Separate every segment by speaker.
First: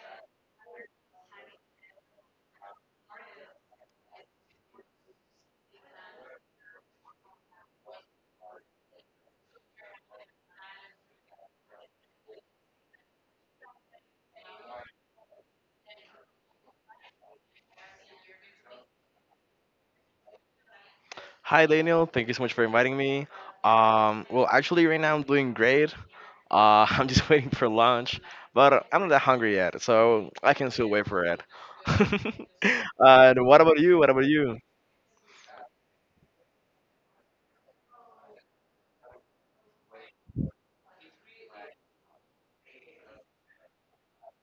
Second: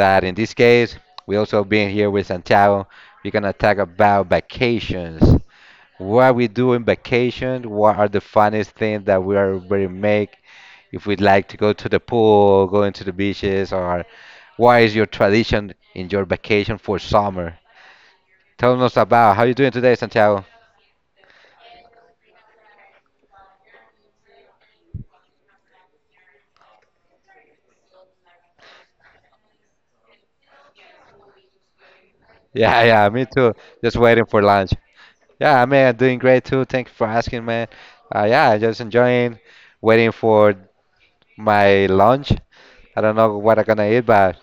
Speaker 1: That in this case, we also being here with Santiago. We're gonna talk about vacations. What we do in vacation? What are the funniest things that we already make? If we'd like to go to the pool, going to the beaches, or what is your tradition in your vacation for summer? Tell us about how you doing today, Santiago.
Speaker 2: Hi, Daniel. Thank you so much for inviting me. Actually, right now I'm doing great. I'm just waiting for lunch, but I'm not that hungry yet, so I can still wait for it.
Speaker 1: Yeah, yeah, me
Speaker 2: And
Speaker 1: too.
Speaker 2: what about
Speaker 1: Just
Speaker 2: you? What
Speaker 1: waiting
Speaker 2: about
Speaker 1: for
Speaker 2: you?
Speaker 1: lunch. Yeah, I mean, I'm doing great too. Thank you for asking, man. Yeah, I'm just enjoying waiting for my lunch. I don't know what I'm gonna eat, but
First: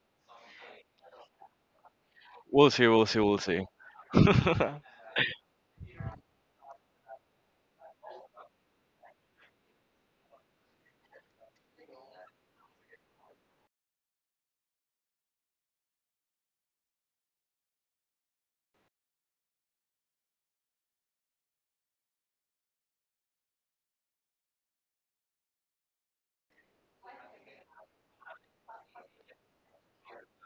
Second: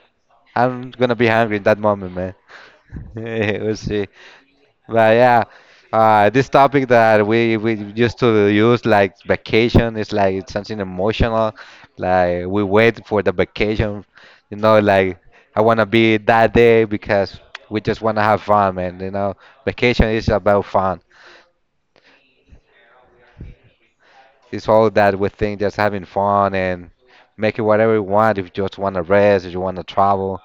Speaker 1: I'm gonna be hungry in that moment, man.
Speaker 2: We'll see. We'll see. We'll see.
Speaker 1: We'll see.
Speaker 2: but
Speaker 1: But yeah, this topic that we used to use like vacation is like it's something emotional. Like we wait for the vacation, you know, like I wanna be that day because we just wanna have fun, man. You know, vacation is about fun. It's all that we think just having fun and making whatever we want. If you just want to rest, if you want to travel,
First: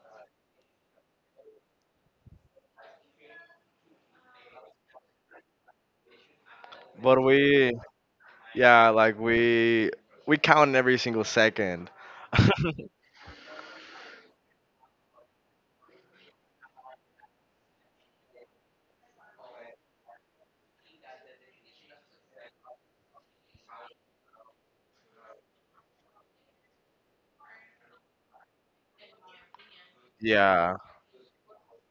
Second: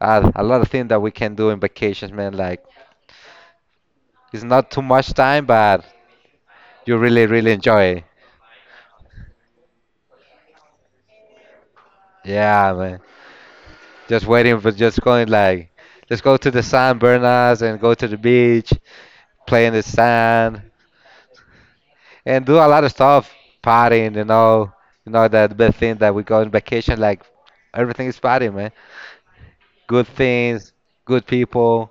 Speaker 1: a lot of things that we can do in vacations, man. Like it's not too much time, but you really, really
Speaker 2: we,
Speaker 1: enjoy it.
Speaker 2: yeah, like we count every single second.
Speaker 1: Yeah, man. Just waiting for just going like, let's go to the sand, burn us, and go to the beach, play in the sand, and do a lot of stuff, partying, you know that best thing that we go on vacation. Like everything is partying, man. Good things,
Speaker 2: Yeah,
Speaker 1: good people,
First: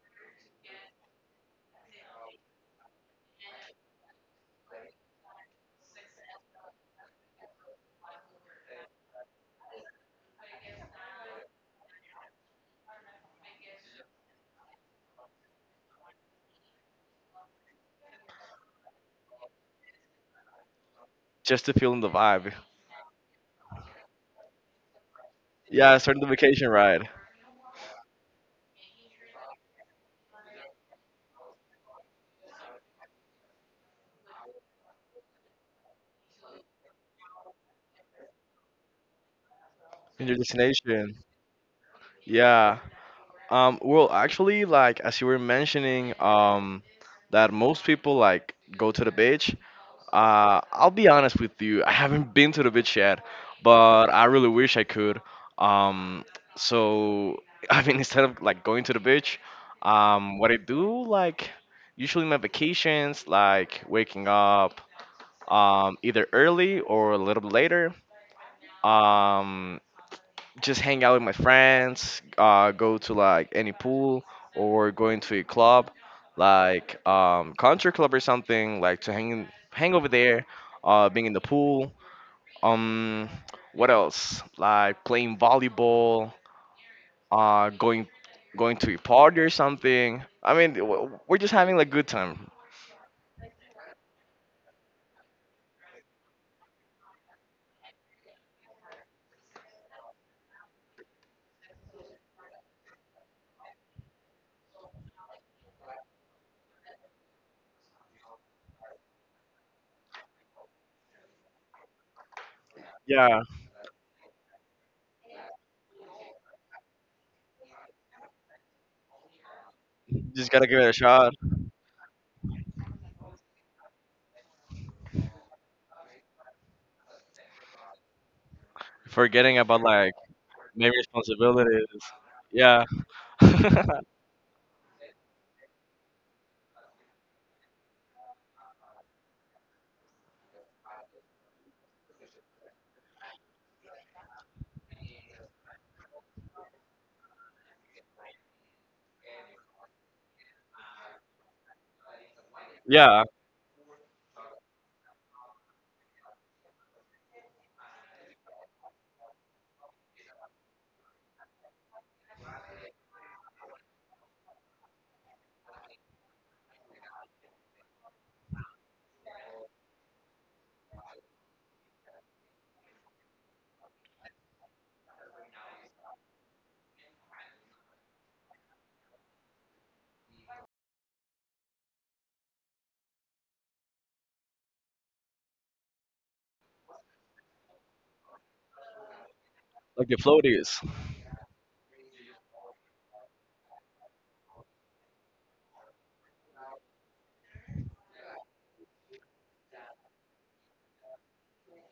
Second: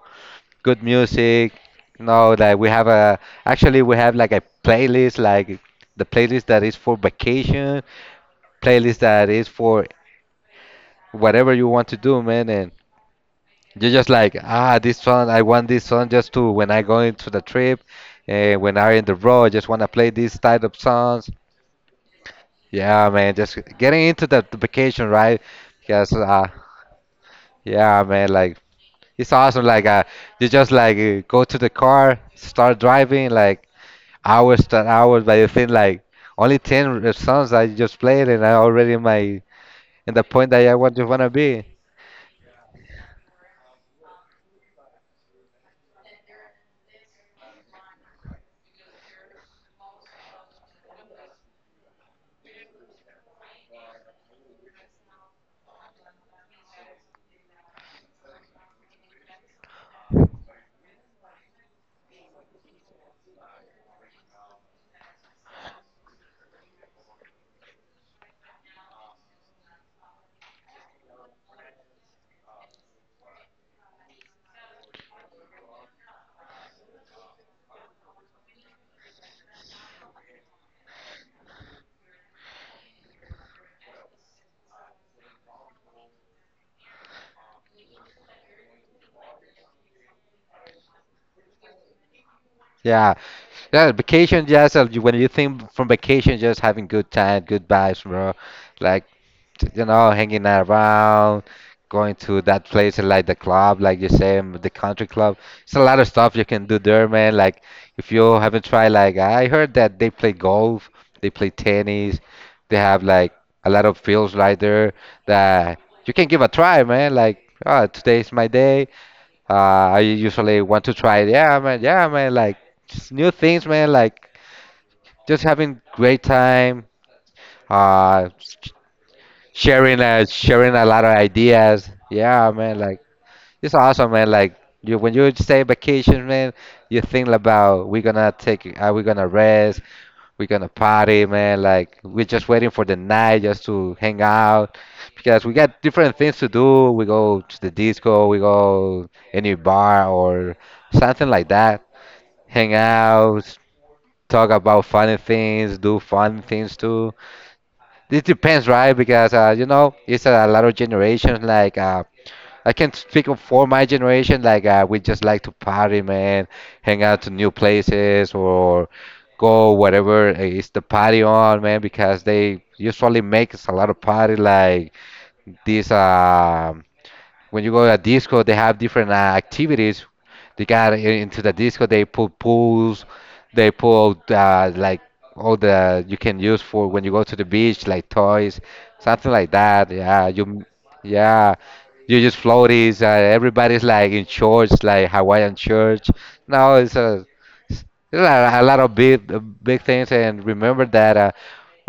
Speaker 1: good music. You know, like we have a actually we have like a playlist, like the playlist that is for vacation, playlist that is for whatever you want to do, man. And you're just like, ah, this song, I want this song just to when I go into the trip, and when I'm in the road, I just want to play these type of songs.
Speaker 2: just to feel in the vibe.
Speaker 1: Yeah, man, just getting into the vacation, right?
Speaker 2: Yeah,
Speaker 1: Because,
Speaker 2: starting the vacation ride
Speaker 1: yeah, man, like it's awesome. Like, you just like go to the car, start driving, like hours and hours. But I think like only ten songs I just played, and I already in my in the
Speaker 2: in your
Speaker 1: point that I want to
Speaker 2: destination.
Speaker 1: wanna be.
Speaker 2: Yeah. Actually, like as you were mentioning, that most people like go to the beach. I'll be honest with you, I haven't been to the beach yet, but I really wish I could. Um, so I mean, instead of like going to the beach, what I do like usually my vacations, like waking up either early or a little bit later. Um, just hang out with my friends, go to like any pool or going to a club, like country club or something, like to hang over there, being in the pool. Um, what else? Like playing volleyball, uh, going going to a party or something. I mean, we're just having like good time.
Speaker 1: Yeah, yeah. Vacation, just you- when you think from vacation, just having good time, good vibes, bro. Like you know, hanging around, going to that place like the club, like you say, the country club. It's a lot of stuff you can do there, man. Like if you haven't tried, like I heard that they play golf, they play tennis, they have like
Speaker 2: Yeah,
Speaker 1: a lot of fields right there that you can give a try, man. Like oh, today's my day. I
Speaker 2: just
Speaker 1: usually
Speaker 2: gotta give
Speaker 1: want
Speaker 2: it a
Speaker 1: to try it.
Speaker 2: shot.
Speaker 1: Yeah, man. Yeah, man. Like just new things, man. Like just having great time. Uh,
Speaker 2: Forgetting about, like,
Speaker 1: Sharing a
Speaker 2: maybe
Speaker 1: lot of
Speaker 2: responsibilities.
Speaker 1: ideas. Yeah, man,
Speaker 2: Yeah,
Speaker 1: like it's awesome, man. Like you when you stay vacation, man, you think about we're gonna take are we gonna rest, we're gonna party, man. Like we're just waiting for the night just to hang out because we got different things to do. We go to the disco, we go any bar or something like that. Hang
Speaker 2: yeah,
Speaker 1: out, talk about funny things, do fun things too. It depends, right? Because you know, it's a lot of generations. Like I can speak of for my generation. Like we just like to party, man, hang out to new places or go whatever is the party on, man. Because they usually make us a lot of party, like these. When you go to a disco, they have different activities. They got into the disco. They put pools. They put like all the you can use for when you go to the beach, like toys, something like that.
Speaker 2: like the
Speaker 1: Yeah,
Speaker 2: floaties.
Speaker 1: yeah, you just floaties. Everybody's like in shorts, like Hawaiian shorts. No, it's a, a lot of big, big things. And remember that. Uh,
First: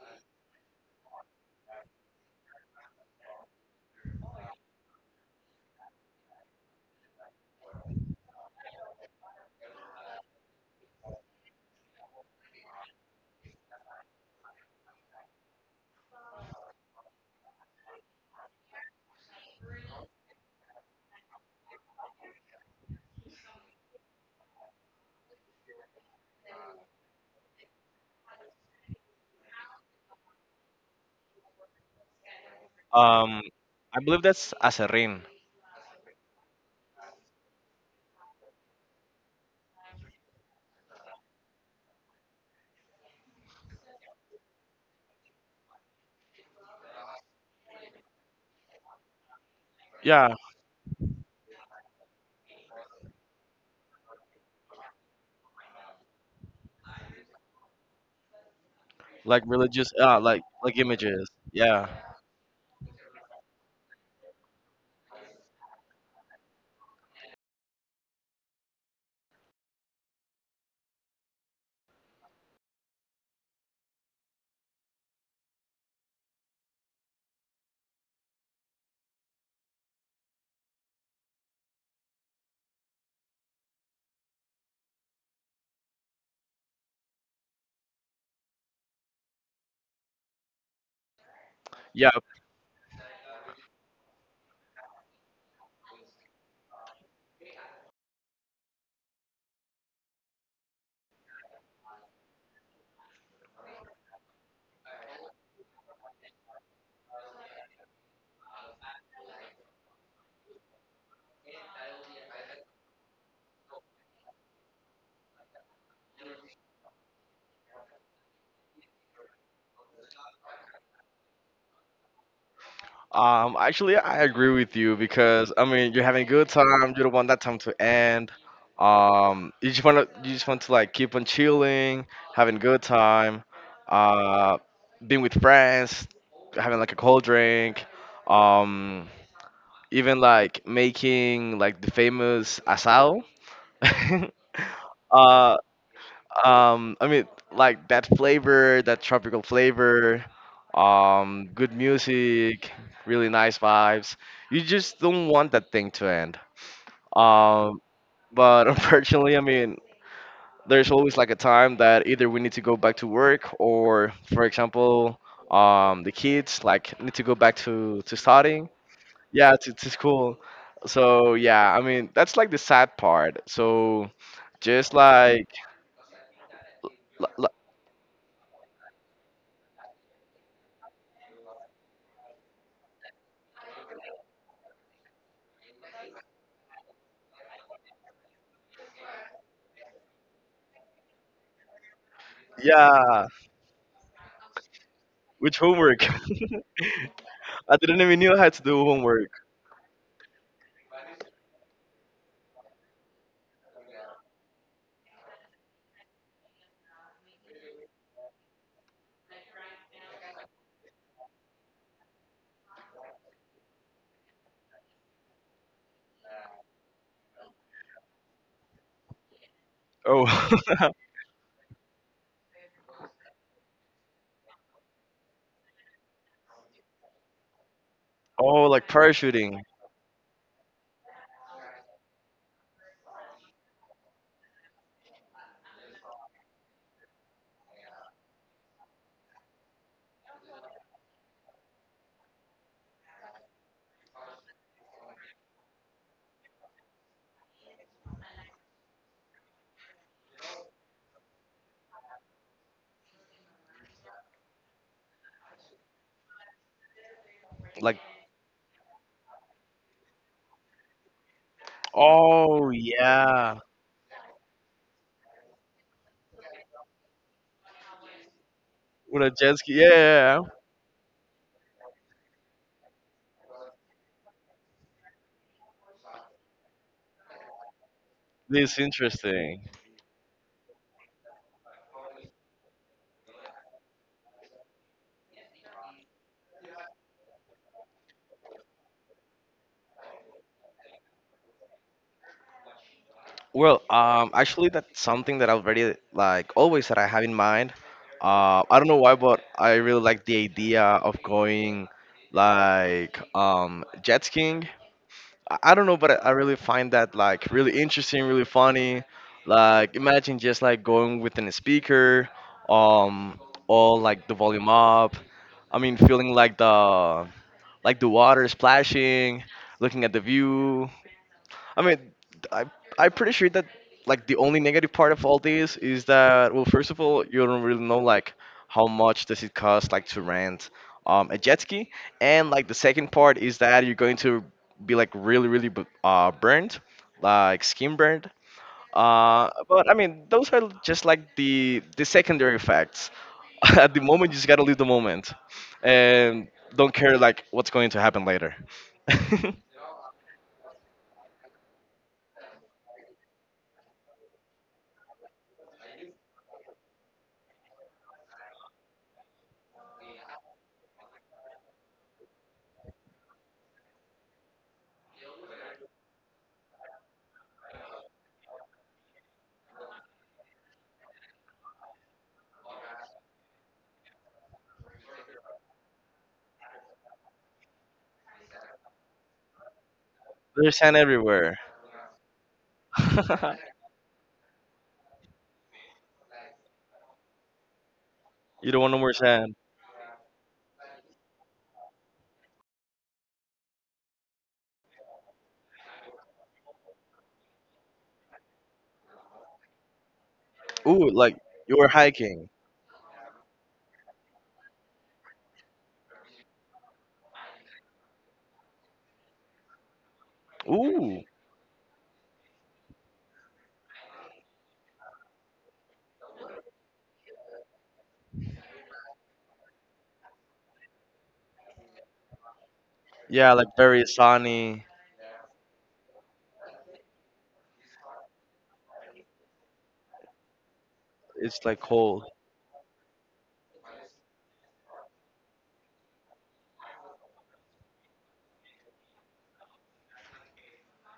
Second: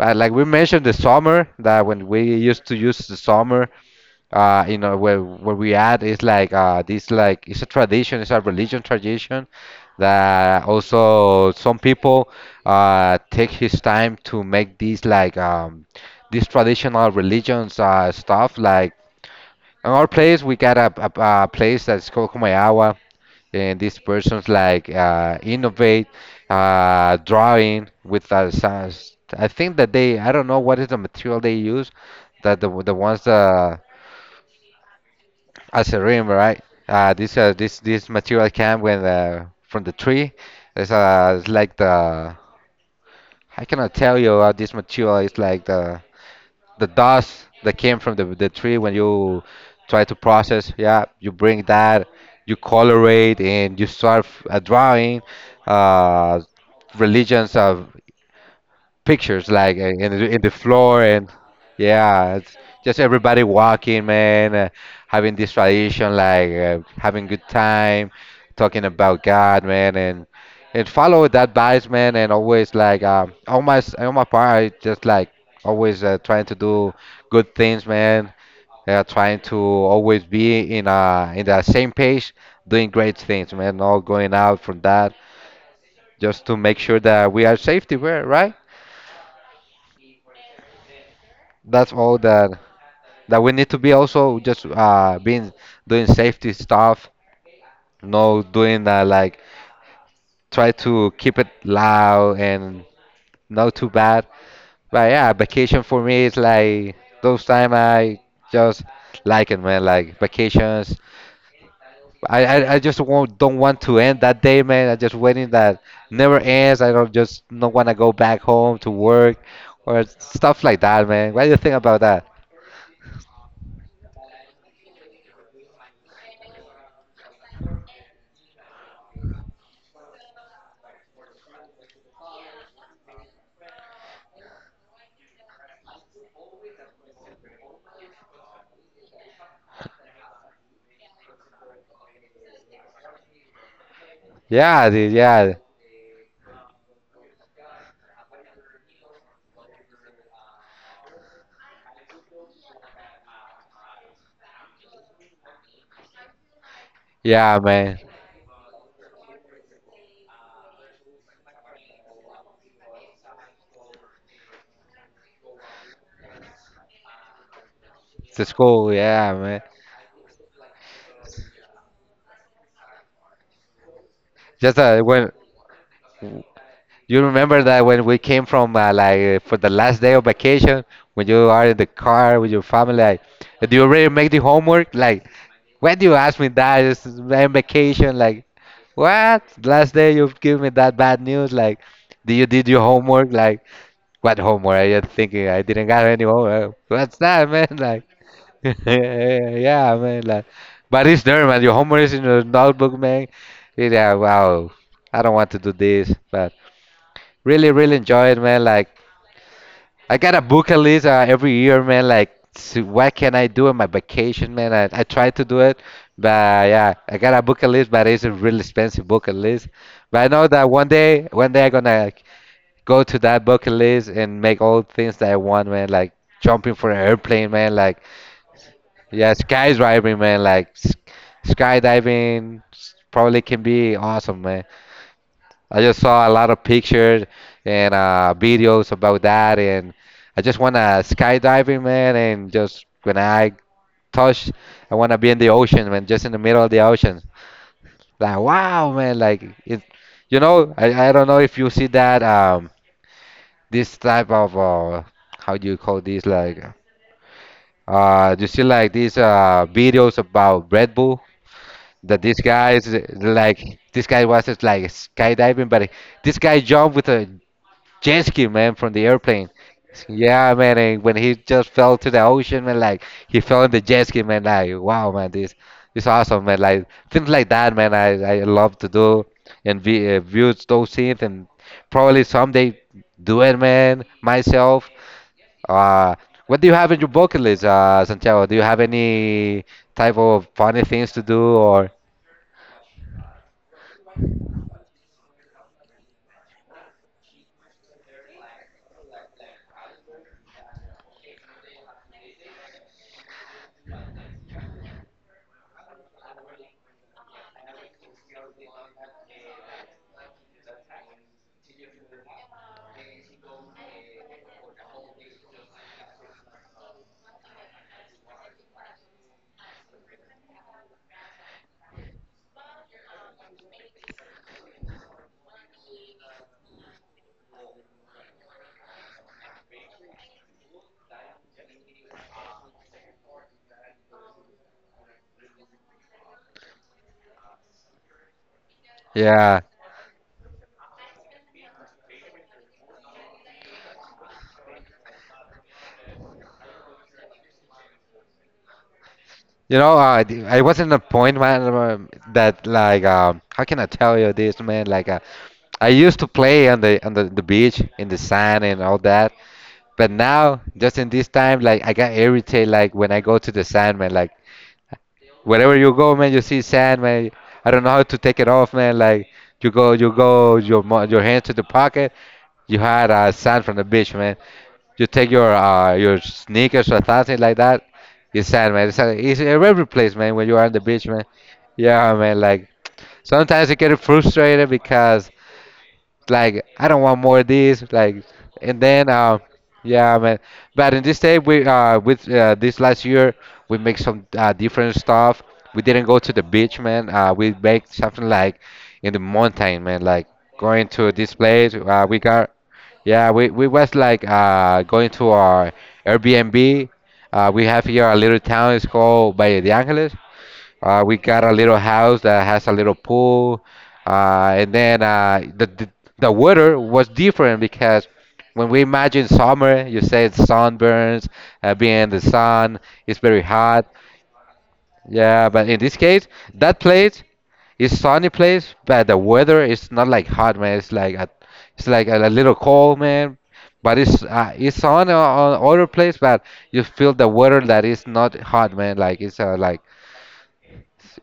Speaker 1: uh, Like we mentioned the summer that when we used to use the summer you know where we at is like this like it's a tradition, it's a religion tradition that also some people take his time to make these like these traditional religions stuff like in our place we got a place that's called Kumayawa, and these persons like innovate drawing with science. I think that they I don't know what is the material they use that the ones
Speaker 2: Um, I believe that's Aserrin.
Speaker 1: as a rim, right? This this material came when from the tree. It's like the I cannot tell you this material is like the dust that came from the tree when you try to
Speaker 2: Yeah,
Speaker 1: process. Yeah, you bring that, you colorate, and you start a drawing. Uh, Religions
Speaker 2: like
Speaker 1: pictures like
Speaker 2: religious,
Speaker 1: in in the
Speaker 2: like
Speaker 1: floor, and
Speaker 2: images. Yeah,
Speaker 1: yeah, it's just everybody walking, man, having this tradition like having good time talking about god, man, and follow that advice, man, and always like on my on my part I just like always trying to do good things, man, trying to always be in the same page, doing great things, man, not going out from that just to make sure that we are safety, right? That's
Speaker 2: yeah.
Speaker 1: all that that we need to be also just being doing safety stuff, no doing like try to keep it loud and not too bad. But yeah, vacation for me is like those time I just like it, man. Like vacations, I just won't, don't want to end that day, man. I just waiting that never ends. I don't just not want to go back home to work or stuff like that, man. What do you think about that?
Speaker 2: Actually, I agree with you because I mean, you're having a good time. You don't want that time to end. You just want to like keep on chilling, having a good time, uh, being with friends, having like a cold drink, um, even like making like the famous asado.
Speaker 1: Yeah, dude. Yeah,
Speaker 2: uh, um, I mean, like that flavor, that tropical flavor, good music, really nice vibes. You just don't want that thing to end.
Speaker 1: yeah,
Speaker 2: Um,
Speaker 1: man.
Speaker 2: but unfortunately, I mean, there's always like a time that either we need to go back to work or, for example, the kids like need to go back to
Speaker 1: The
Speaker 2: studying.
Speaker 1: school, yeah,
Speaker 2: Yeah,
Speaker 1: man.
Speaker 2: to school. So yeah, I mean, that's like the sad part. So
Speaker 1: Just
Speaker 2: just
Speaker 1: when
Speaker 2: like,
Speaker 1: you
Speaker 2: li- li-
Speaker 1: remember that when we came from for the last day of vacation, when you are in the car with your family, like, do you already make the homework? Like, why do you ask me that? It's in vacation. Like, what? Last day you give me that bad news. Like, did your
Speaker 2: yeah.
Speaker 1: homework? Like, what homework? I just thinking
Speaker 2: Which
Speaker 1: I didn't got
Speaker 2: homework?
Speaker 1: any homework. What's that, man?
Speaker 2: I
Speaker 1: Like,
Speaker 2: didn't even know I had to do homework.
Speaker 1: yeah, man. Like, but it's there, man. Your homework is in your notebook, man. Yeah, wow. I don't want to do this, but. Really, really enjoy it, man. Like, I got a bucket list every year, man. Like, what can I do on my vacation, man? I try to do it, but yeah, I got a bucket list, but it's a really expensive bucket list. But I know
Speaker 2: Oh,
Speaker 1: that one day I'm gonna go to that bucket list and make all things that I want, man. Like jumping for an airplane, man. Like,
Speaker 2: oh, like
Speaker 1: yeah,
Speaker 2: parachuting.
Speaker 1: skydiving, man. Like, skydiving probably can be awesome, man. I just saw a lot of pictures and videos about that, and I just want to skydiving, man, and just when I touch, I want to be in the ocean, man, just in the middle of the ocean. Like, wow, man, like it, you know, I don't know if you see that this type of how do you call this like
Speaker 2: Like,
Speaker 1: you see like these videos about Red Bull that this guy
Speaker 2: oh
Speaker 1: is
Speaker 2: yeah,
Speaker 1: this guy was just like skydiving, but this guy jumped with a jet ski, man, from the
Speaker 2: with a
Speaker 1: airplane.
Speaker 2: jet ski. Yeah, yeah, yeah.
Speaker 1: Yeah, man, and when he just fell to the ocean, man, like he fell in the jet ski, man, like wow, man, this awesome, man, like things like that, man, I love
Speaker 2: This is
Speaker 1: to do
Speaker 2: interesting.
Speaker 1: and be, view those scenes and probably someday do it, man, myself. Uh, what do you have in your bucket list, Santiago? Do you have any type of funny things to do or
Speaker 2: Well, actually, that's something that I have already like always that I have in mind. I don't know why, but I really like the idea of going like jet skiing. I don't know, but I really find that like really interesting, really funny. Like imagine just like going within a speaker, um, all like the volume up. I mean, feeling like the water splashing, looking at the view, I mean, I I'm pretty sure that like the only negative part of all this is that well, first of all, you don't really know like how much does it cost like to rent a jet ski, and like the second part is that you're going to be like really really burned, like skin burned.
Speaker 1: yeah?
Speaker 2: But I mean, those are just like the secondary effects. At the moment, you just gotta live the moment, and don't care like what's going to happen later.
Speaker 1: You know, I was in a point, man, that like, how can I tell you this, man? Like, I used to play on the beach in the sand and all that, but now, just in this time, like, I got irritated, like, when I go to the sand, man, like, wherever you go, man, you see sand, man. I don't know how to take it off, man. Like you go, your your hands to the pocket. You had sand from the beach, man. You take your sneakers or something like that. It's sand, man. It's sand, it's in every place, man. When you are on
Speaker 2: There's
Speaker 1: the
Speaker 2: sand
Speaker 1: beach, man.
Speaker 2: everywhere.
Speaker 1: Yeah, man. Like sometimes you get frustrated because like I don't want more of this. Like
Speaker 2: You
Speaker 1: and
Speaker 2: don't want no
Speaker 1: then
Speaker 2: more sand.
Speaker 1: yeah, man. But in this day we with this last year we make some different stuff. We didn't go to the beach, man. We make something like in the mountain, man. Like going to
Speaker 2: Ooh,
Speaker 1: this
Speaker 2: like
Speaker 1: place,
Speaker 2: you were
Speaker 1: we got
Speaker 2: hiking.
Speaker 1: yeah. We was like going to our Airbnb. We have here a little town. It's called Valle de Angeles. We
Speaker 2: Ooh,
Speaker 1: got a little house that has a little pool, and then the weather was different because when we imagine summer, you say sunburns, being in the sun, it's very
Speaker 2: yeah, like
Speaker 1: hot.
Speaker 2: very sunny.
Speaker 1: Yeah, but in this case, that place is sunny place, but the weather is not like hot, man. It's like a,
Speaker 2: It's like
Speaker 1: it's like a,
Speaker 2: cold.
Speaker 1: little cold, man. But it's on other place, but you feel the weather that is not hot, man. Like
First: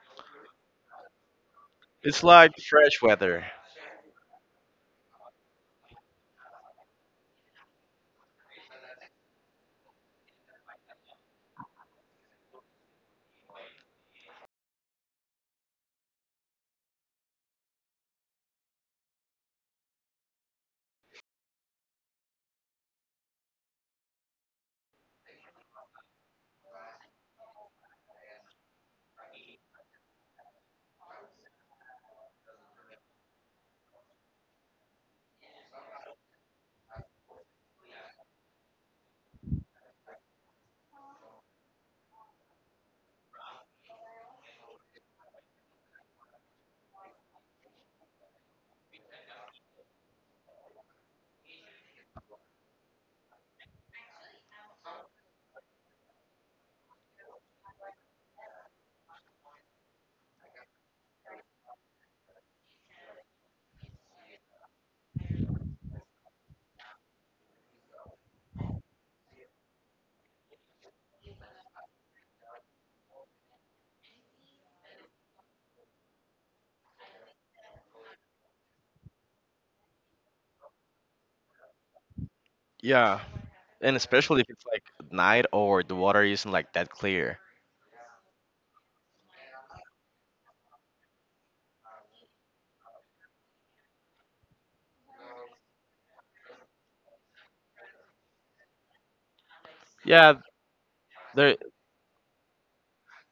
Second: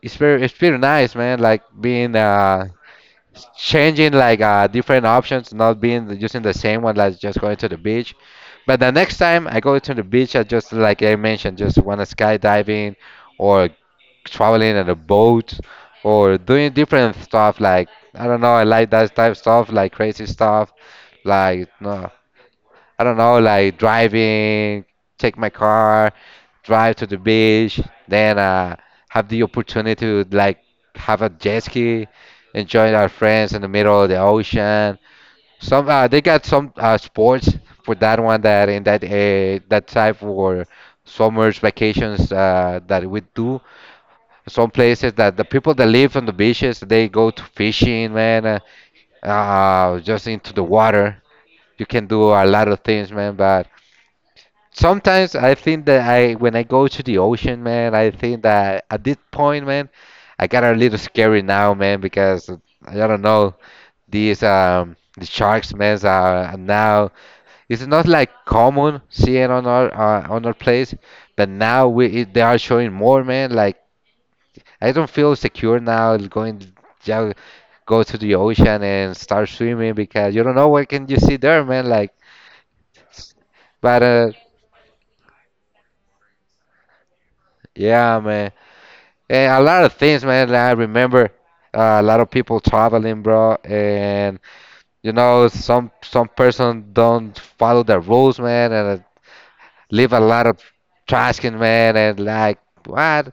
Speaker 1: it's very nice, man. Like being
Speaker 2: It's like fresh weather.
Speaker 1: changing like different options, not being using the same one, like just going to the beach. But the next time I go to the beach, I just, like I mentioned, just want to skydiving or traveling in a boat or doing different stuff. Like I don't know, I like that type of stuff, like crazy stuff, like no. I don't know, like driving, take my car, drive to the beach, then have the opportunity to like have a jet ski, enjoy our friends in the middle of the ocean. Some They got some sports for that one, that in that type for summers vacations that we do. Some places that the people that live on the beaches, they go to fishing, man, just into the water. You can do a lot of things, man, but. Sometimes I think that I, when I go to the ocean, man, I think that at this point, man, I got a little scary now, man, because I don't know, these the sharks, man, are now it's not like common seeing on our place, but now they are showing more, man. Like I don't feel secure now going ja- go to the ocean and start swimming because you don't know what can you see there, man. Like,
Speaker 2: Yeah, and
Speaker 1: but
Speaker 2: especially if it's like at night or the water isn't like that clear.
Speaker 1: yeah, man. And a lot of things, man. I remember a lot of people traveling, bro, and you know some person don't follow the rules, man, and leave a
Speaker 2: Yeah,
Speaker 1: lot of trash can,
Speaker 2: there
Speaker 1: man, and like what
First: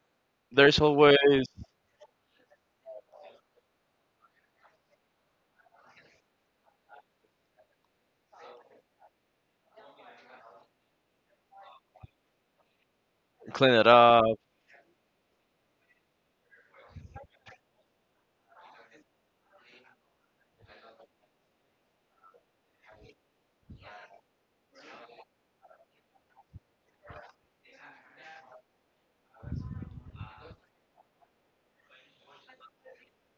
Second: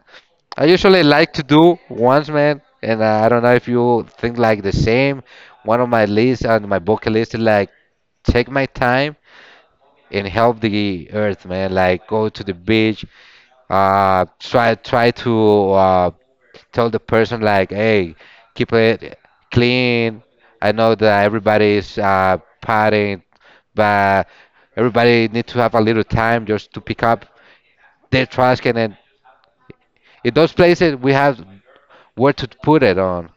Speaker 1: I
Speaker 2: there's
Speaker 1: usually
Speaker 2: always
Speaker 1: like to do once, man. And I don't know if you think like the same. One of my lists on my bucket list is like take my time and help the earth, man. Like go to the beach,
Speaker 2: clean it up.
Speaker 1: try to tell the person like, hey, keep it clean. I know that everybody is partying, but everybody need to have a little time just to pick up their trash can. And in those places, we have where to put it on.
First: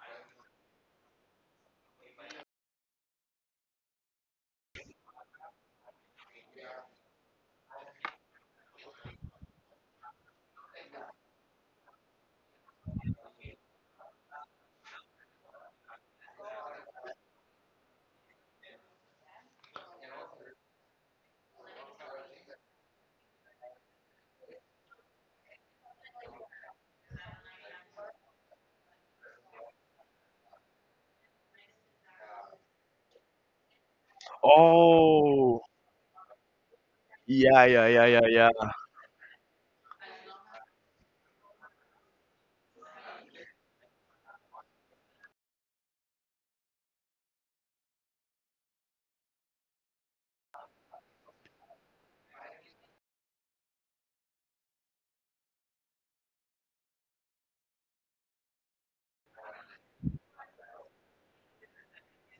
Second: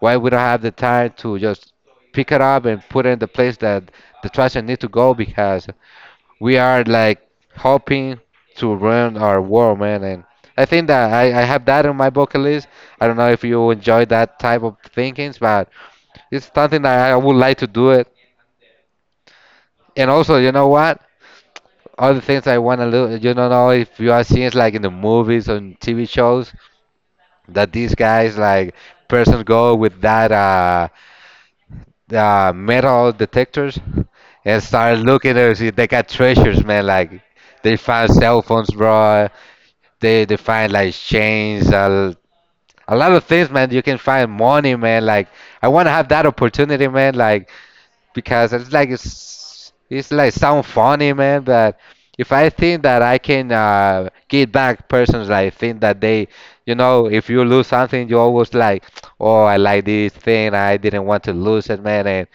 Speaker 1: Why we don't have the time to just pick it up and put it in the place that the trash can need to go, because we are like hoping to run our world, man. And I think that I have that on my bucket list. I don't know if you enjoy that type of thinkings, but it's something that I would like to do it. And also, you know what? Other things I want to look, you don't know if you are seeing like in the movies and TV shows that these guys like persons go with that metal detectors and start looking to
Speaker 2: Oh,
Speaker 1: see if they got treasures, man. Like
Speaker 2: yeah,
Speaker 1: they
Speaker 2: yeah, yeah,
Speaker 1: found
Speaker 2: yeah,
Speaker 1: cell
Speaker 2: yeah.
Speaker 1: phones, bro. They find like chains, a lot of things, man. You can find money, man. Like I want to have that opportunity, man. Like because it's like sound funny, man. But if I think that I can get back persons, I think that they, you know, if you lose something, you always like, oh, I like this thing. I didn't want to lose it, man,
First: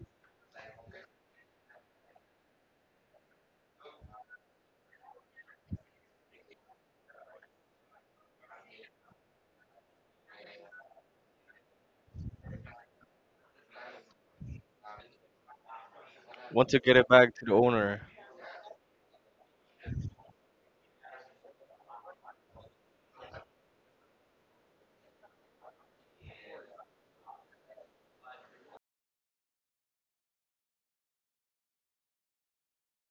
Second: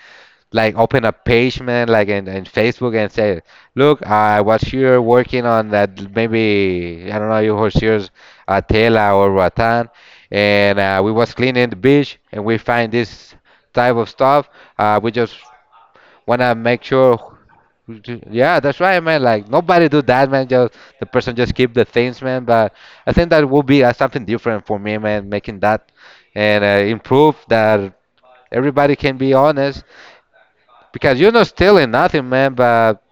Speaker 1: like open a page, man, like in Facebook and say, look, I was here working on that maybe I don't know you was here Tela or Ratan, and we was cleaning the beach and we find this type of stuff. We just wanna
Speaker 2: Want to
Speaker 1: make
Speaker 2: get it
Speaker 1: sure.
Speaker 2: back to the owner,
Speaker 1: Yeah, that's right, man. Like nobody do that, man. Just the person just keep the things, man. But I think that will be something different for me, man. Making that and improve that everybody can be honest, because you're not stealing nothing, man, but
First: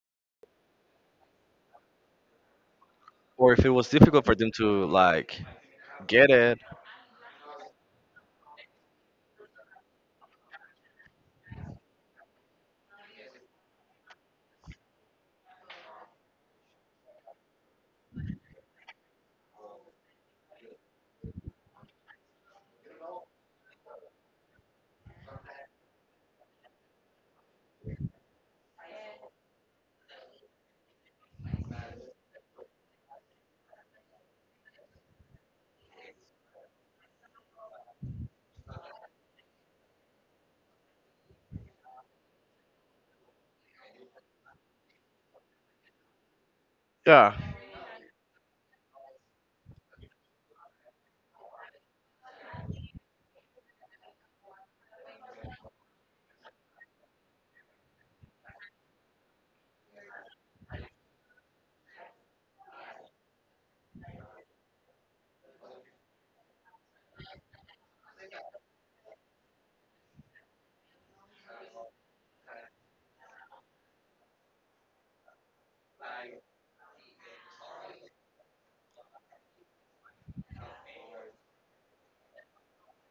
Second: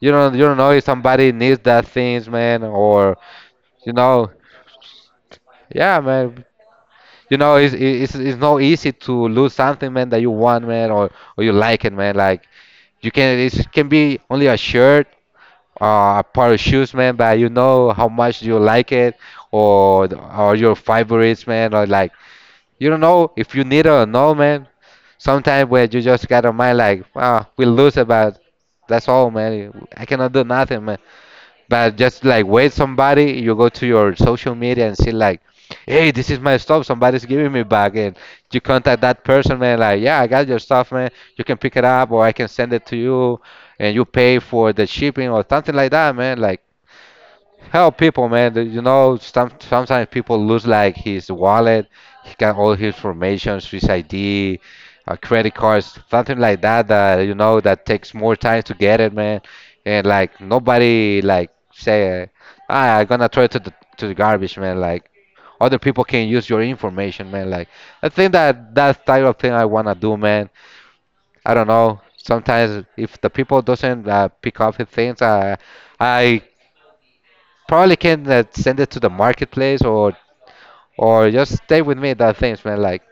Speaker 1: you don't know if somebody needs that things, man, or
Speaker 2: or if it was
Speaker 1: you
Speaker 2: difficult
Speaker 1: know,
Speaker 2: for them to like
Speaker 1: yeah,
Speaker 2: get
Speaker 1: man.
Speaker 2: it.
Speaker 1: You know, it's not easy to lose something, man, that you want, man, or you like it, man. Like you can it can be only a shirt, a pair of shoes, man, but you know how much you like it, or your favorites, man, or like you don't know if you need her or no, man. Sometimes where you just got a mind like, ah, we lose about. That's all, man. I cannot do nothing, man. But just like wait somebody, you go to your social media and see like, hey, this is my stuff. Somebody's giving me back, and you contact that person, man. Like, yeah, I got your stuff, man. You can pick it up, or I can send it to you, and you pay for the shipping or something like that, man. Like
Speaker 2: Yeah,
Speaker 1: help people, man. You know, sometimes people lose like his wallet, he got all his information, his ID, credit cards, something like that. That you know that takes more time to get it, man. And like nobody like say, ah, I'm gonna throw it to the garbage, man. Like other people can use your information, man. Like I think that that type of thing I wanna do, man. I don't know. Sometimes if the people doesn't pick up his things, I probably can send it to the marketplace or just stay with me that things, man. Like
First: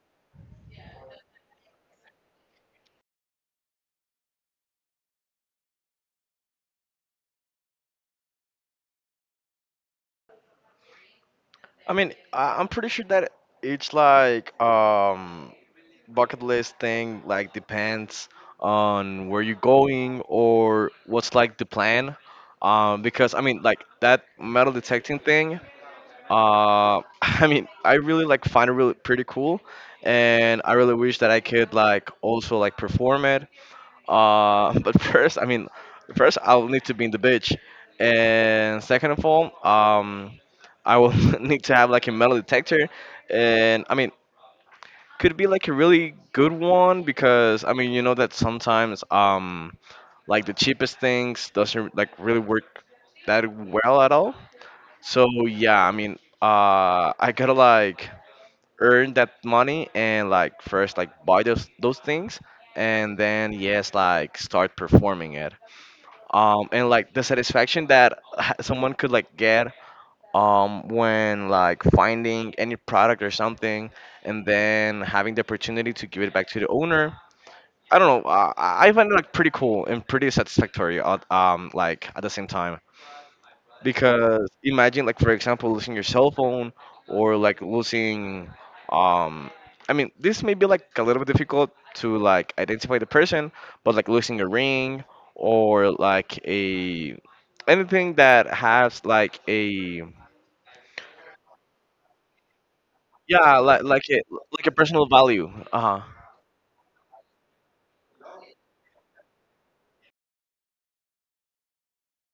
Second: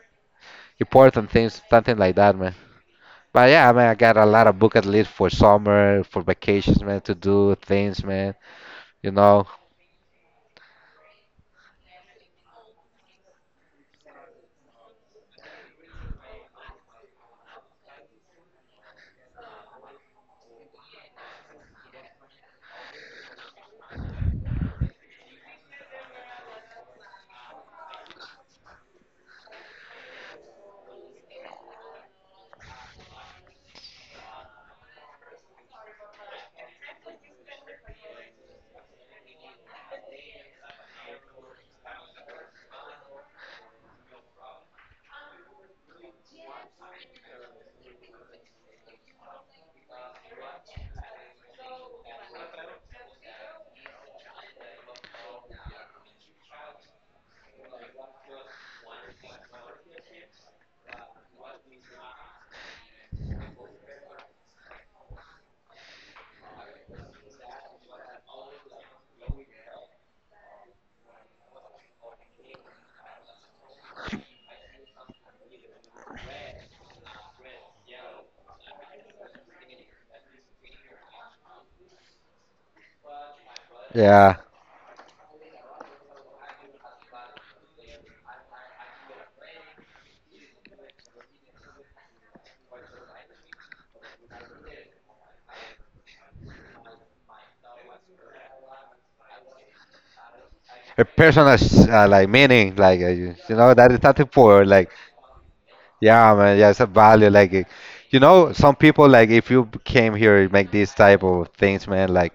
Speaker 1: important things, something like that, man. But yeah, I mean, I got a lot of bucket list for summer, for vacations, man. To do things, man. You know,
Speaker 2: I mean, I, I'm pretty sure that it's like bucket list thing like depends on where you're going or what's like the plan. Because I mean, like that metal detecting thing. I mean, I really like find it really pretty cool, and I really wish that I could like also like perform it. But first, I mean, first I'll need to be in the beach, and second of all, I will need to have like a metal detector, and I mean could be like a really good one because I mean you know that sometimes like the cheapest things doesn't like really work that well at all. So yeah, I mean I gotta like earn that money and like first like buy those things and then yes like start performing it. And like the satisfaction that someone could like get when like finding any product or something and then having the opportunity to give it back to the owner. I don't know. I find it like pretty cool and pretty satisfactory. At, like at the same time,
Speaker 1: yeah.
Speaker 2: because imagine like for example losing your cell phone or like losing. Um, I mean, this may be like a little bit difficult to like identify the person, but like losing a ring or like a anything that has like a
Speaker 1: A personal like meaning, like you
Speaker 2: Yeah,
Speaker 1: know, that is something for
Speaker 2: like a
Speaker 1: like,
Speaker 2: personal value. Uh huh.
Speaker 1: yeah, man. Yeah, it's a value. Like, you know, some people, like if you came here, you make these type of things, man. Like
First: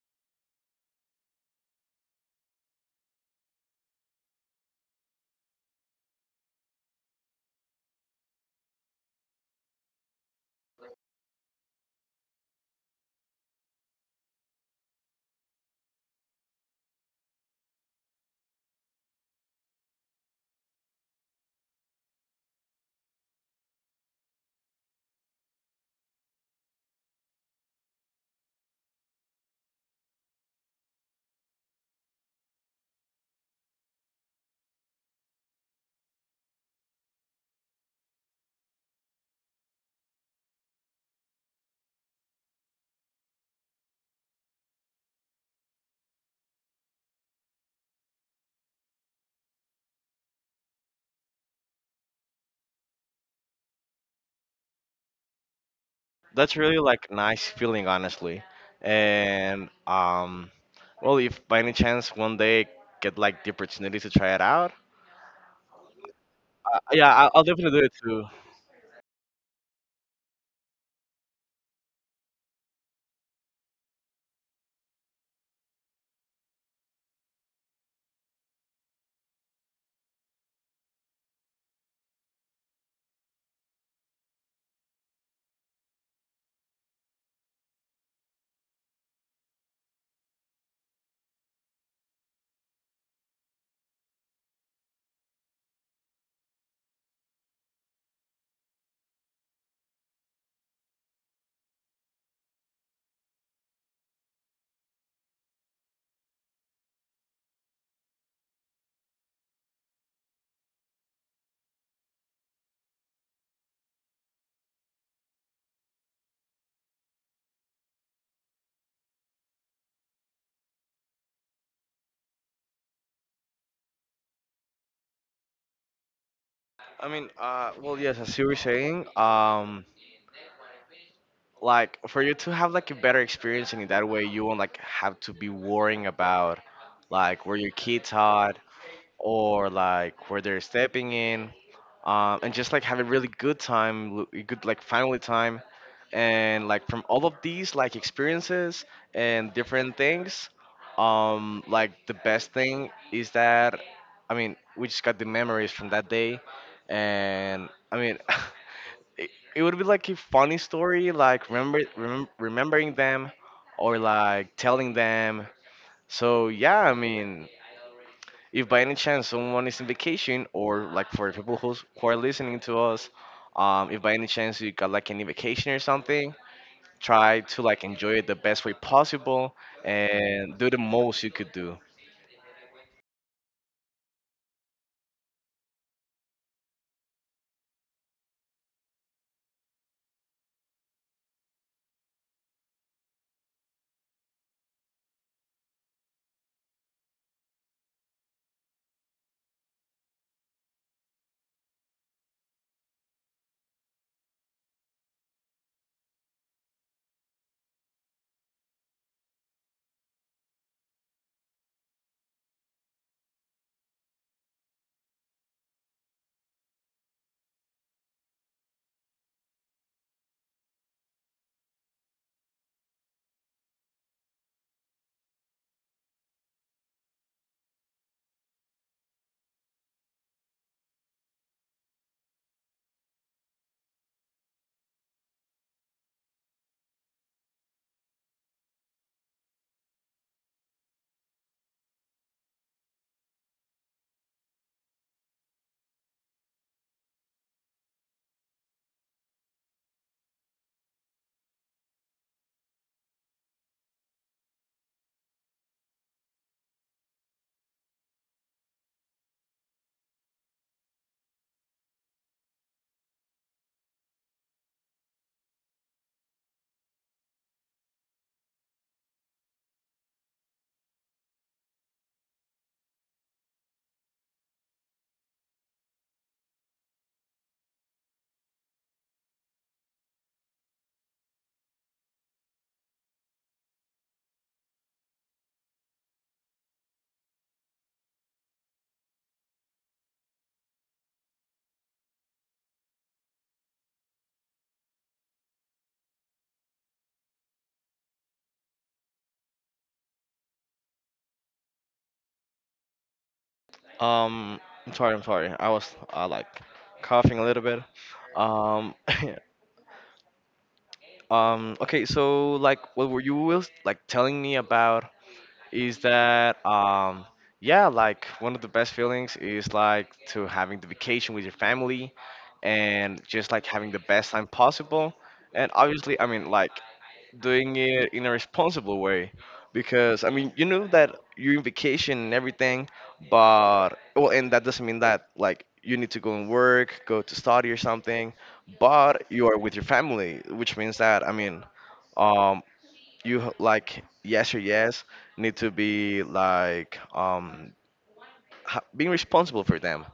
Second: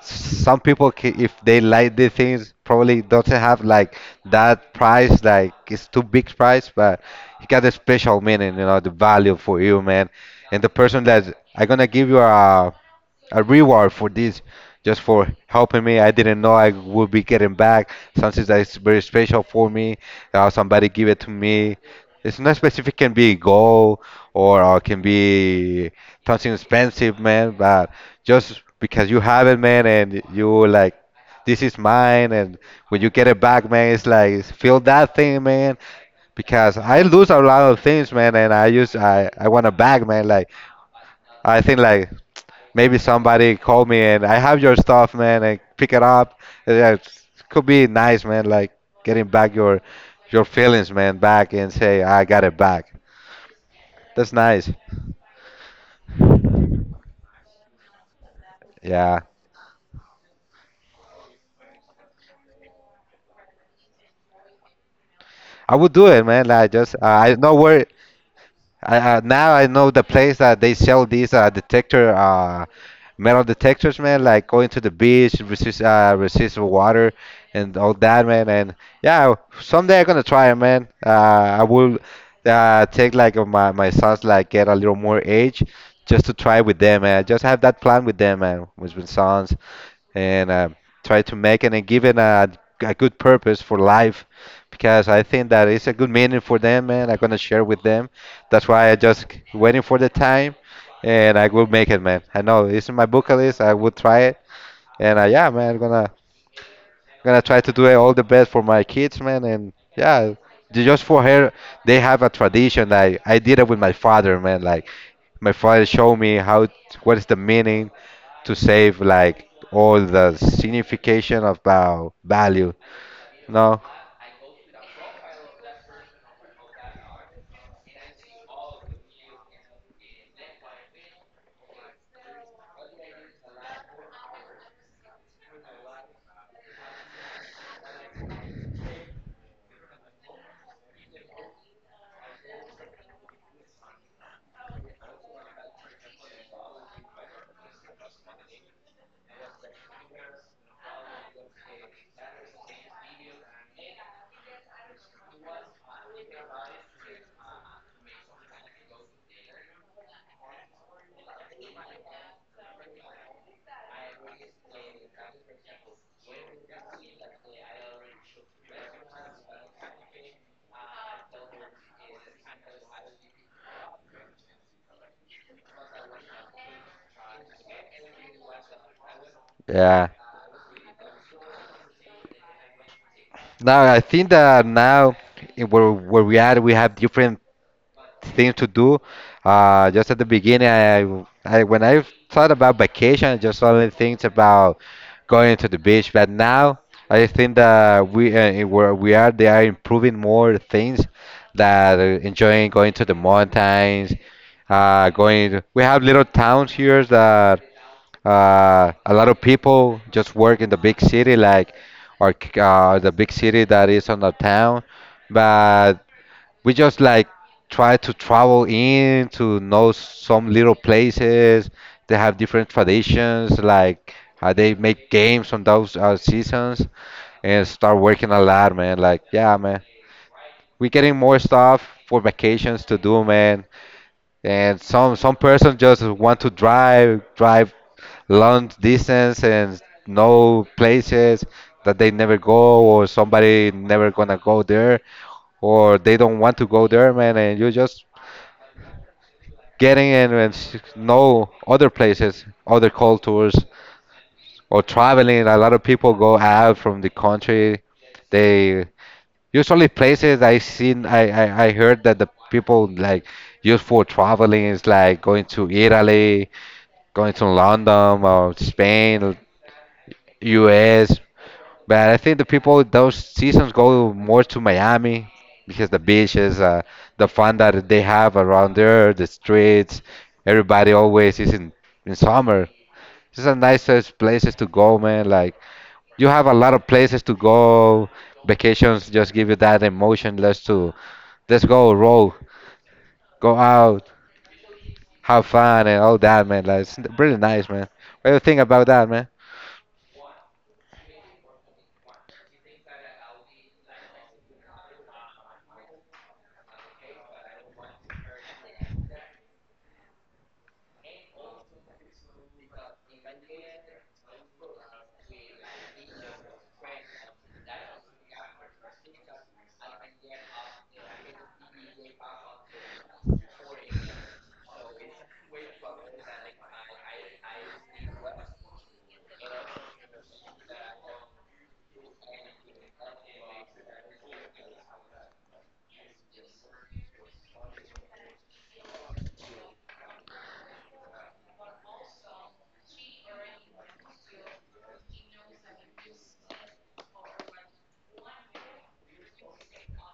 Speaker 1: some people if they like the things probably doesn't have like that price, like it's too big price, but it got a special meaning, you know, the value for you, man. And the person that I am gonna give you a reward for this, just for helping me. I didn't know I would be getting back something that is very special for me. Somebody give it to me. It's not specific. Can be gold or can be something expensive, man. But just because you have it, man, and you like, this is mine. And when you get it back, man, it's like feel that thing, man. Because I lose a lot of things, man, and I use I want a bag, man. Like I think like maybe somebody call me and I have your stuff, man, and pick it up. Yeah, it could be nice, man, like getting back your feelings, man, back and say I got it back. That's nice.
Speaker 2: That's really like nice feeling, honestly.
Speaker 1: Yeah,
Speaker 2: And well, if by any chance one day get like the opportunity to try it out,
Speaker 1: I would do it, man. Like just
Speaker 2: yeah,
Speaker 1: I
Speaker 2: I'll
Speaker 1: know
Speaker 2: definitely
Speaker 1: where
Speaker 2: do it too.
Speaker 1: now I know the place that they sell these detector metal detectors, man. Like going to the beach, resist the water, and all that, man. And yeah, someday I'm gonna try it, man. I will take like my sons like get a little more age just to try with them, man. Just have that plan with them, man, with my sons and try to make it and give it a good purpose for life, because I think that it's a good meaning for them and I'm gonna share with them. That's why I just waiting for the time and I will make it, man. I know it's in my bucket list. I will try it and yeah, man, I'm gonna try to do it all the best for my kids, man. And yeah, just for her, they have a tradition. I did it with my father, man. Like my father showed me how, what is the meaning to save like all the signification about value. No,
Speaker 2: I mean, well, yes, as you were saying, like for you to have like a better experience and in that way, you won't like have to be worrying about like where your kids are, or like where they're stepping in, and just like have a really good time, l- a good like family time, and like from all of these like experiences and different things, like the best thing is that, I mean, we just got the memories from that day, and I mean, it would be like a funny story, like remember remem- remembering them, or like telling them. So yeah, I mean, if by any chance someone is in vacation or like for people who's, who are listening to us if by any chance you got like any vacation or something try to like enjoy it the best way possible
Speaker 1: yeah.
Speaker 2: and do the most you could do
Speaker 1: Now I think that now in where we are, we have different things to do. Just at the beginning, I when I thought about vacation, I just only things about going to the beach. But now I think that we in where we are, they are improving more things that enjoying going to the mountains, going. We have little towns here that a lot of people just work in the big city, like or the big city that is on the town, but we just like try to travel in to know some little places. They have different traditions, like they make games on those seasons and start working a lot, man. Like, yeah, man, we getting more stuff for vacations to do, man. And some person just want to drive long distance and know places that they never go or somebody never gonna go there or they don't want to go there, man. And you just getting in and know other places, other cultures or traveling. A lot of people go out from the country. They usually places I seen, I heard that the people like used for traveling is like going to Italy, going to London or Spain, or US. But I think the people those seasons go more to Miami because the beaches, the fun that they have around there, the streets. Everybody always is in summer. These are nicest places to go, man. Like you have a lot of places to go. Vacations just give you that emotion. Let's go roll, go out, have fun, and all that, man. Like it's really nice, man. What do you think about that, man?
Speaker 2: um I'm sorry, I'm sorry, I was like coughing a little bit um okay so like what were you was like telling me about is that yeah like one of the best feelings is like to having the vacation with your family and just like having the best time possible and obviously I mean like doing it in a responsible way because I mean you know that you're in vacation and everything but well and that doesn't mean that like you need to go and work go to study or something but you are with your family which means that I mean um, you h- like yes or yes need to be like ha- being responsible for them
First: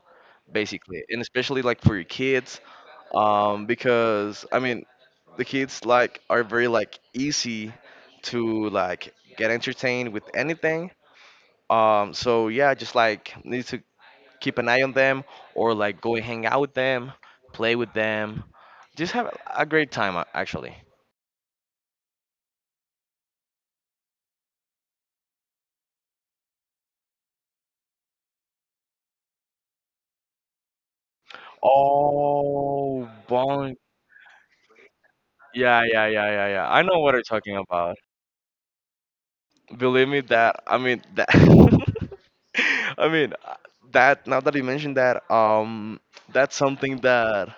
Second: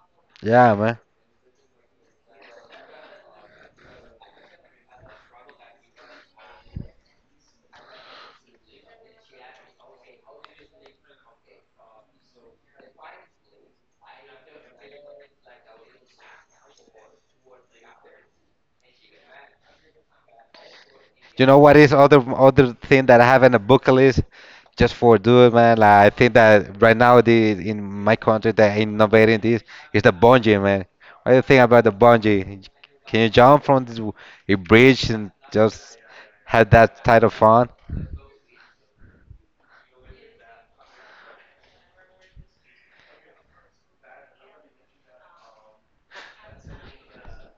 Speaker 1: Yeah, man.
Speaker 2: basically and especially like for your kids because I mean the kids like are very like easy to like get entertained with anything so yeah just like need to keep an eye on them or like go and hang out with them play with them just have a great time actually
Speaker 1: You know what is other thing that I have in a bucket list just for do it, man. Like, I think that right now the in my country they're innovating this is the bungee, man. What do you think about the bungee?
Speaker 2: oh
Speaker 1: Can you jump from this a bridge and
Speaker 2: Yeah,
Speaker 1: just
Speaker 2: yeah, yeah, yeah, yeah.
Speaker 1: have
Speaker 2: I know
Speaker 1: that
Speaker 2: what you're
Speaker 1: type of
Speaker 2: talking
Speaker 1: fun?
Speaker 2: about. Believe me that I mean that I mean that now that you mentioned that that's something that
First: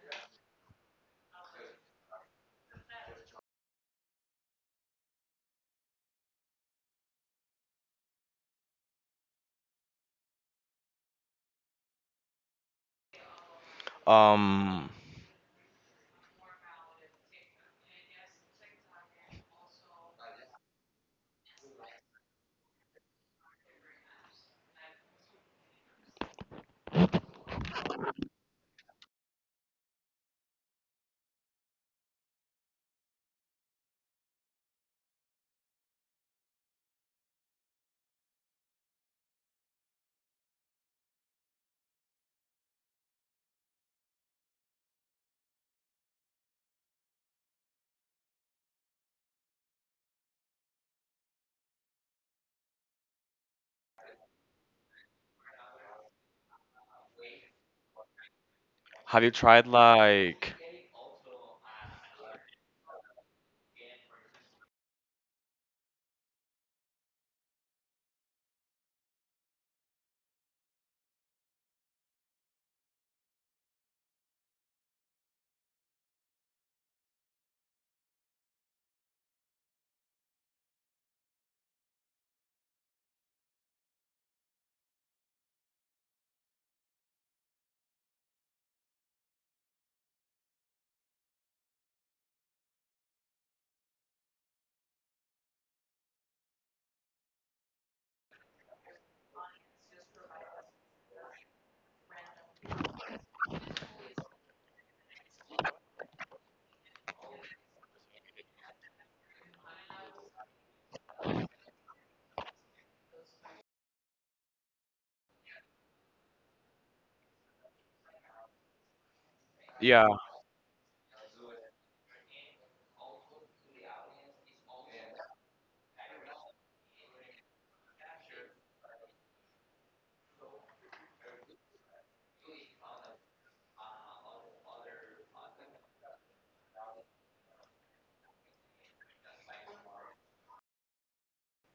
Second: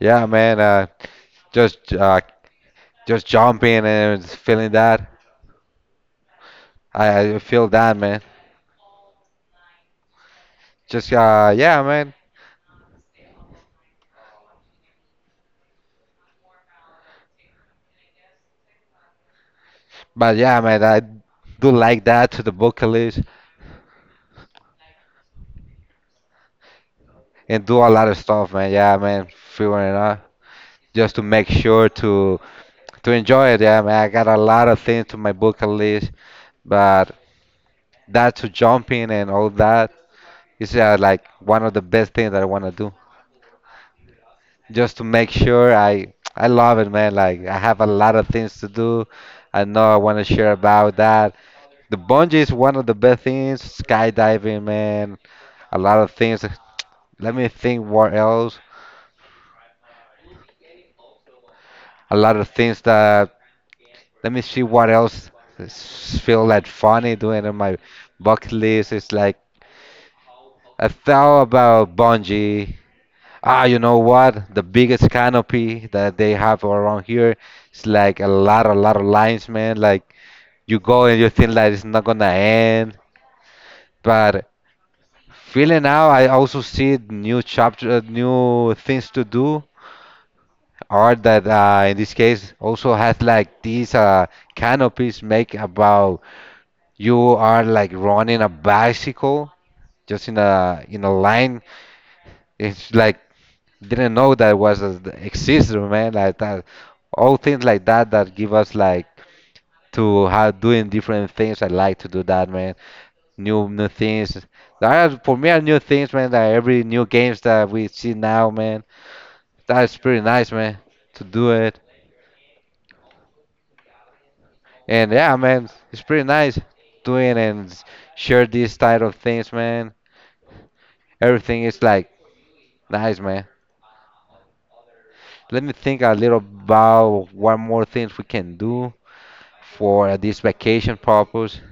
Speaker 1: Yeah, man. Just just jumping and feeling that. I feel that, man. Just yeah, man.
Speaker 2: um
Speaker 1: But yeah, man, I do like that to the bucket list, and do a lot of stuff, man. Yeah, man, figuring it out just to make sure to enjoy it. Yeah, man, I got a lot of things to my bucket list, but that to jumping and all that is like one of the best things that I want to do. Just to make sure I love it, man. Like I have a lot of things to do. I know I want to share about that. The bungee is one of the best things. Skydiving, man. A lot of things. Let me think what else.
Speaker 2: have you tried like
Speaker 1: A lot of things that, let me see what else feel like funny doing on my bucket list. It's like I thought about bungee. Ah, you know what? The biggest canopy that they have around here. It's like a lot of lines, man. Like you go and you think like it's not gonna end, but feeling out, I also see new chapter, new things to do. Art that in this case also has like these canopies make about you are like running a bicycle just in a line. It's like didn't know that was a, exists, man. Like that, all things like that that give us like to have doing different things. I like to do that, man. New things. There are for me are new things, man. That every new games that we see now, man. That's
Speaker 2: yeah,
Speaker 1: pretty nice, man. To do it. And yeah, man, it's pretty nice doing and share these type of things, man. Everything is like nice, man. Let me think a little about what more things we can do for this vacation purpose.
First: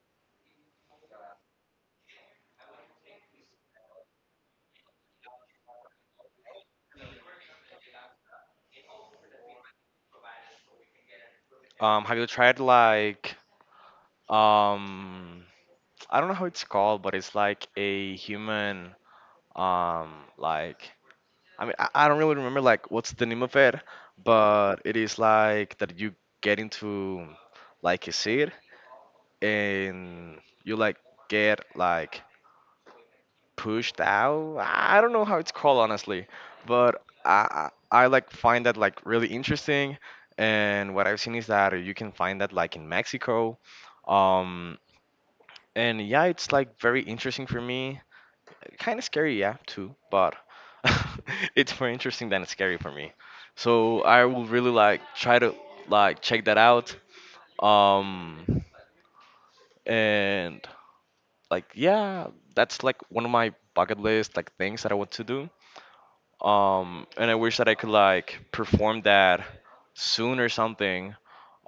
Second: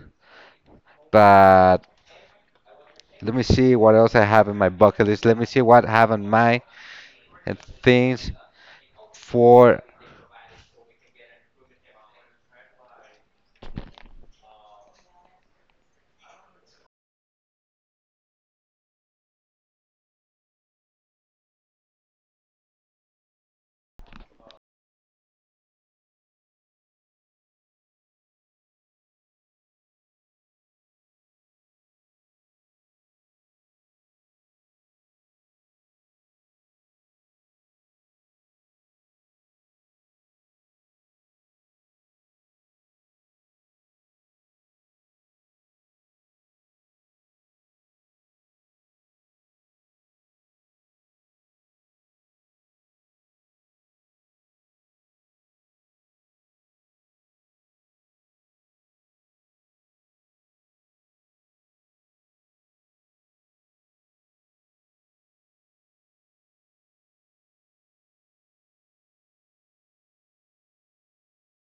Speaker 1: But let me see what else I have in my bucket list. Let me see what I have in mind and things for.
Speaker 2: have you tried like um I don't know how it's called, but it's like a human um like I mean I don't really remember like what's the name of it, but it is like that you get into like a seed and you like get like pushed out. I don't know how it's called honestly, but I, like find that like really interesting. And what I've seen is that you can find that like in Mexico, um, and yeah, it's like very interesting for me. Kind of scary, yeah, too, but it's more interesting than scary for me. So I will really like try to like check that out. Um, and like yeah that's like one of my bucket list like things that I want to do and I wish that I could like perform that soon or something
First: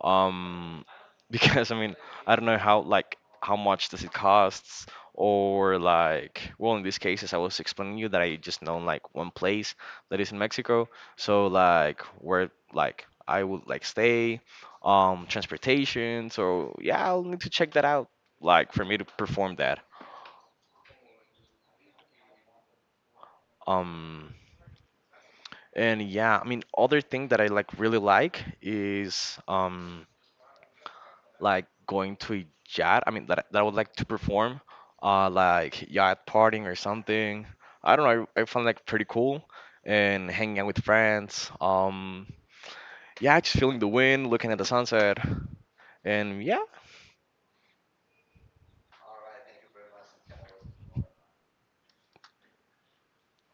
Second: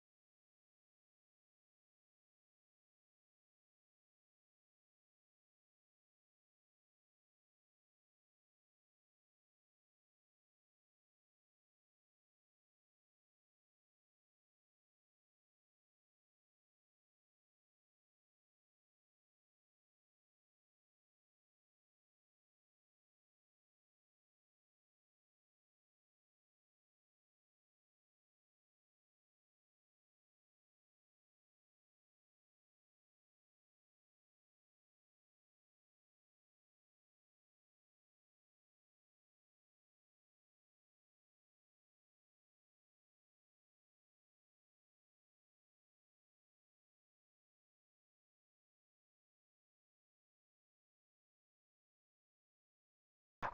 Speaker 2: um because I mean I don't know how like how much does it costs or like well in these cases I was explaining you that I just know like one place that is in Mexico so like where like I would like stay transportation so yeah I'll need to check that out like for me to perform that um and yeah I mean other thing that I like really like is like going to a yacht I mean that, I- that I would like to perform like yacht partying or something I don't know I find like pretty cool and hanging out with friends yeah just feeling the wind looking at the sunset and yeah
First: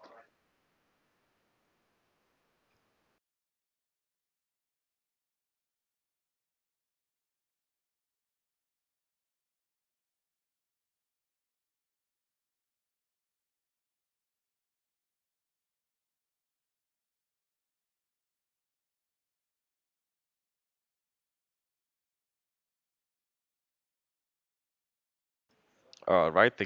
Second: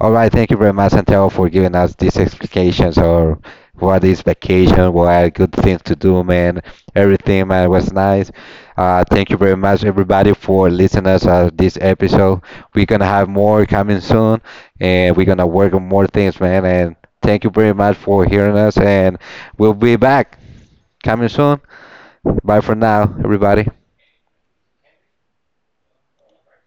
Speaker 1: All right, thank you very much, Santiago, for giving us these explications or what is vacation, what are good things to do, man. Everything, man, was nice. Thank you very much, everybody, for listening us this episode. We're gonna have more coming soon, and we're gonna work on more things, man. And thank you very much for hearing us, and we'll be back coming soon. Bye for now, everybody.
Speaker 2: all right.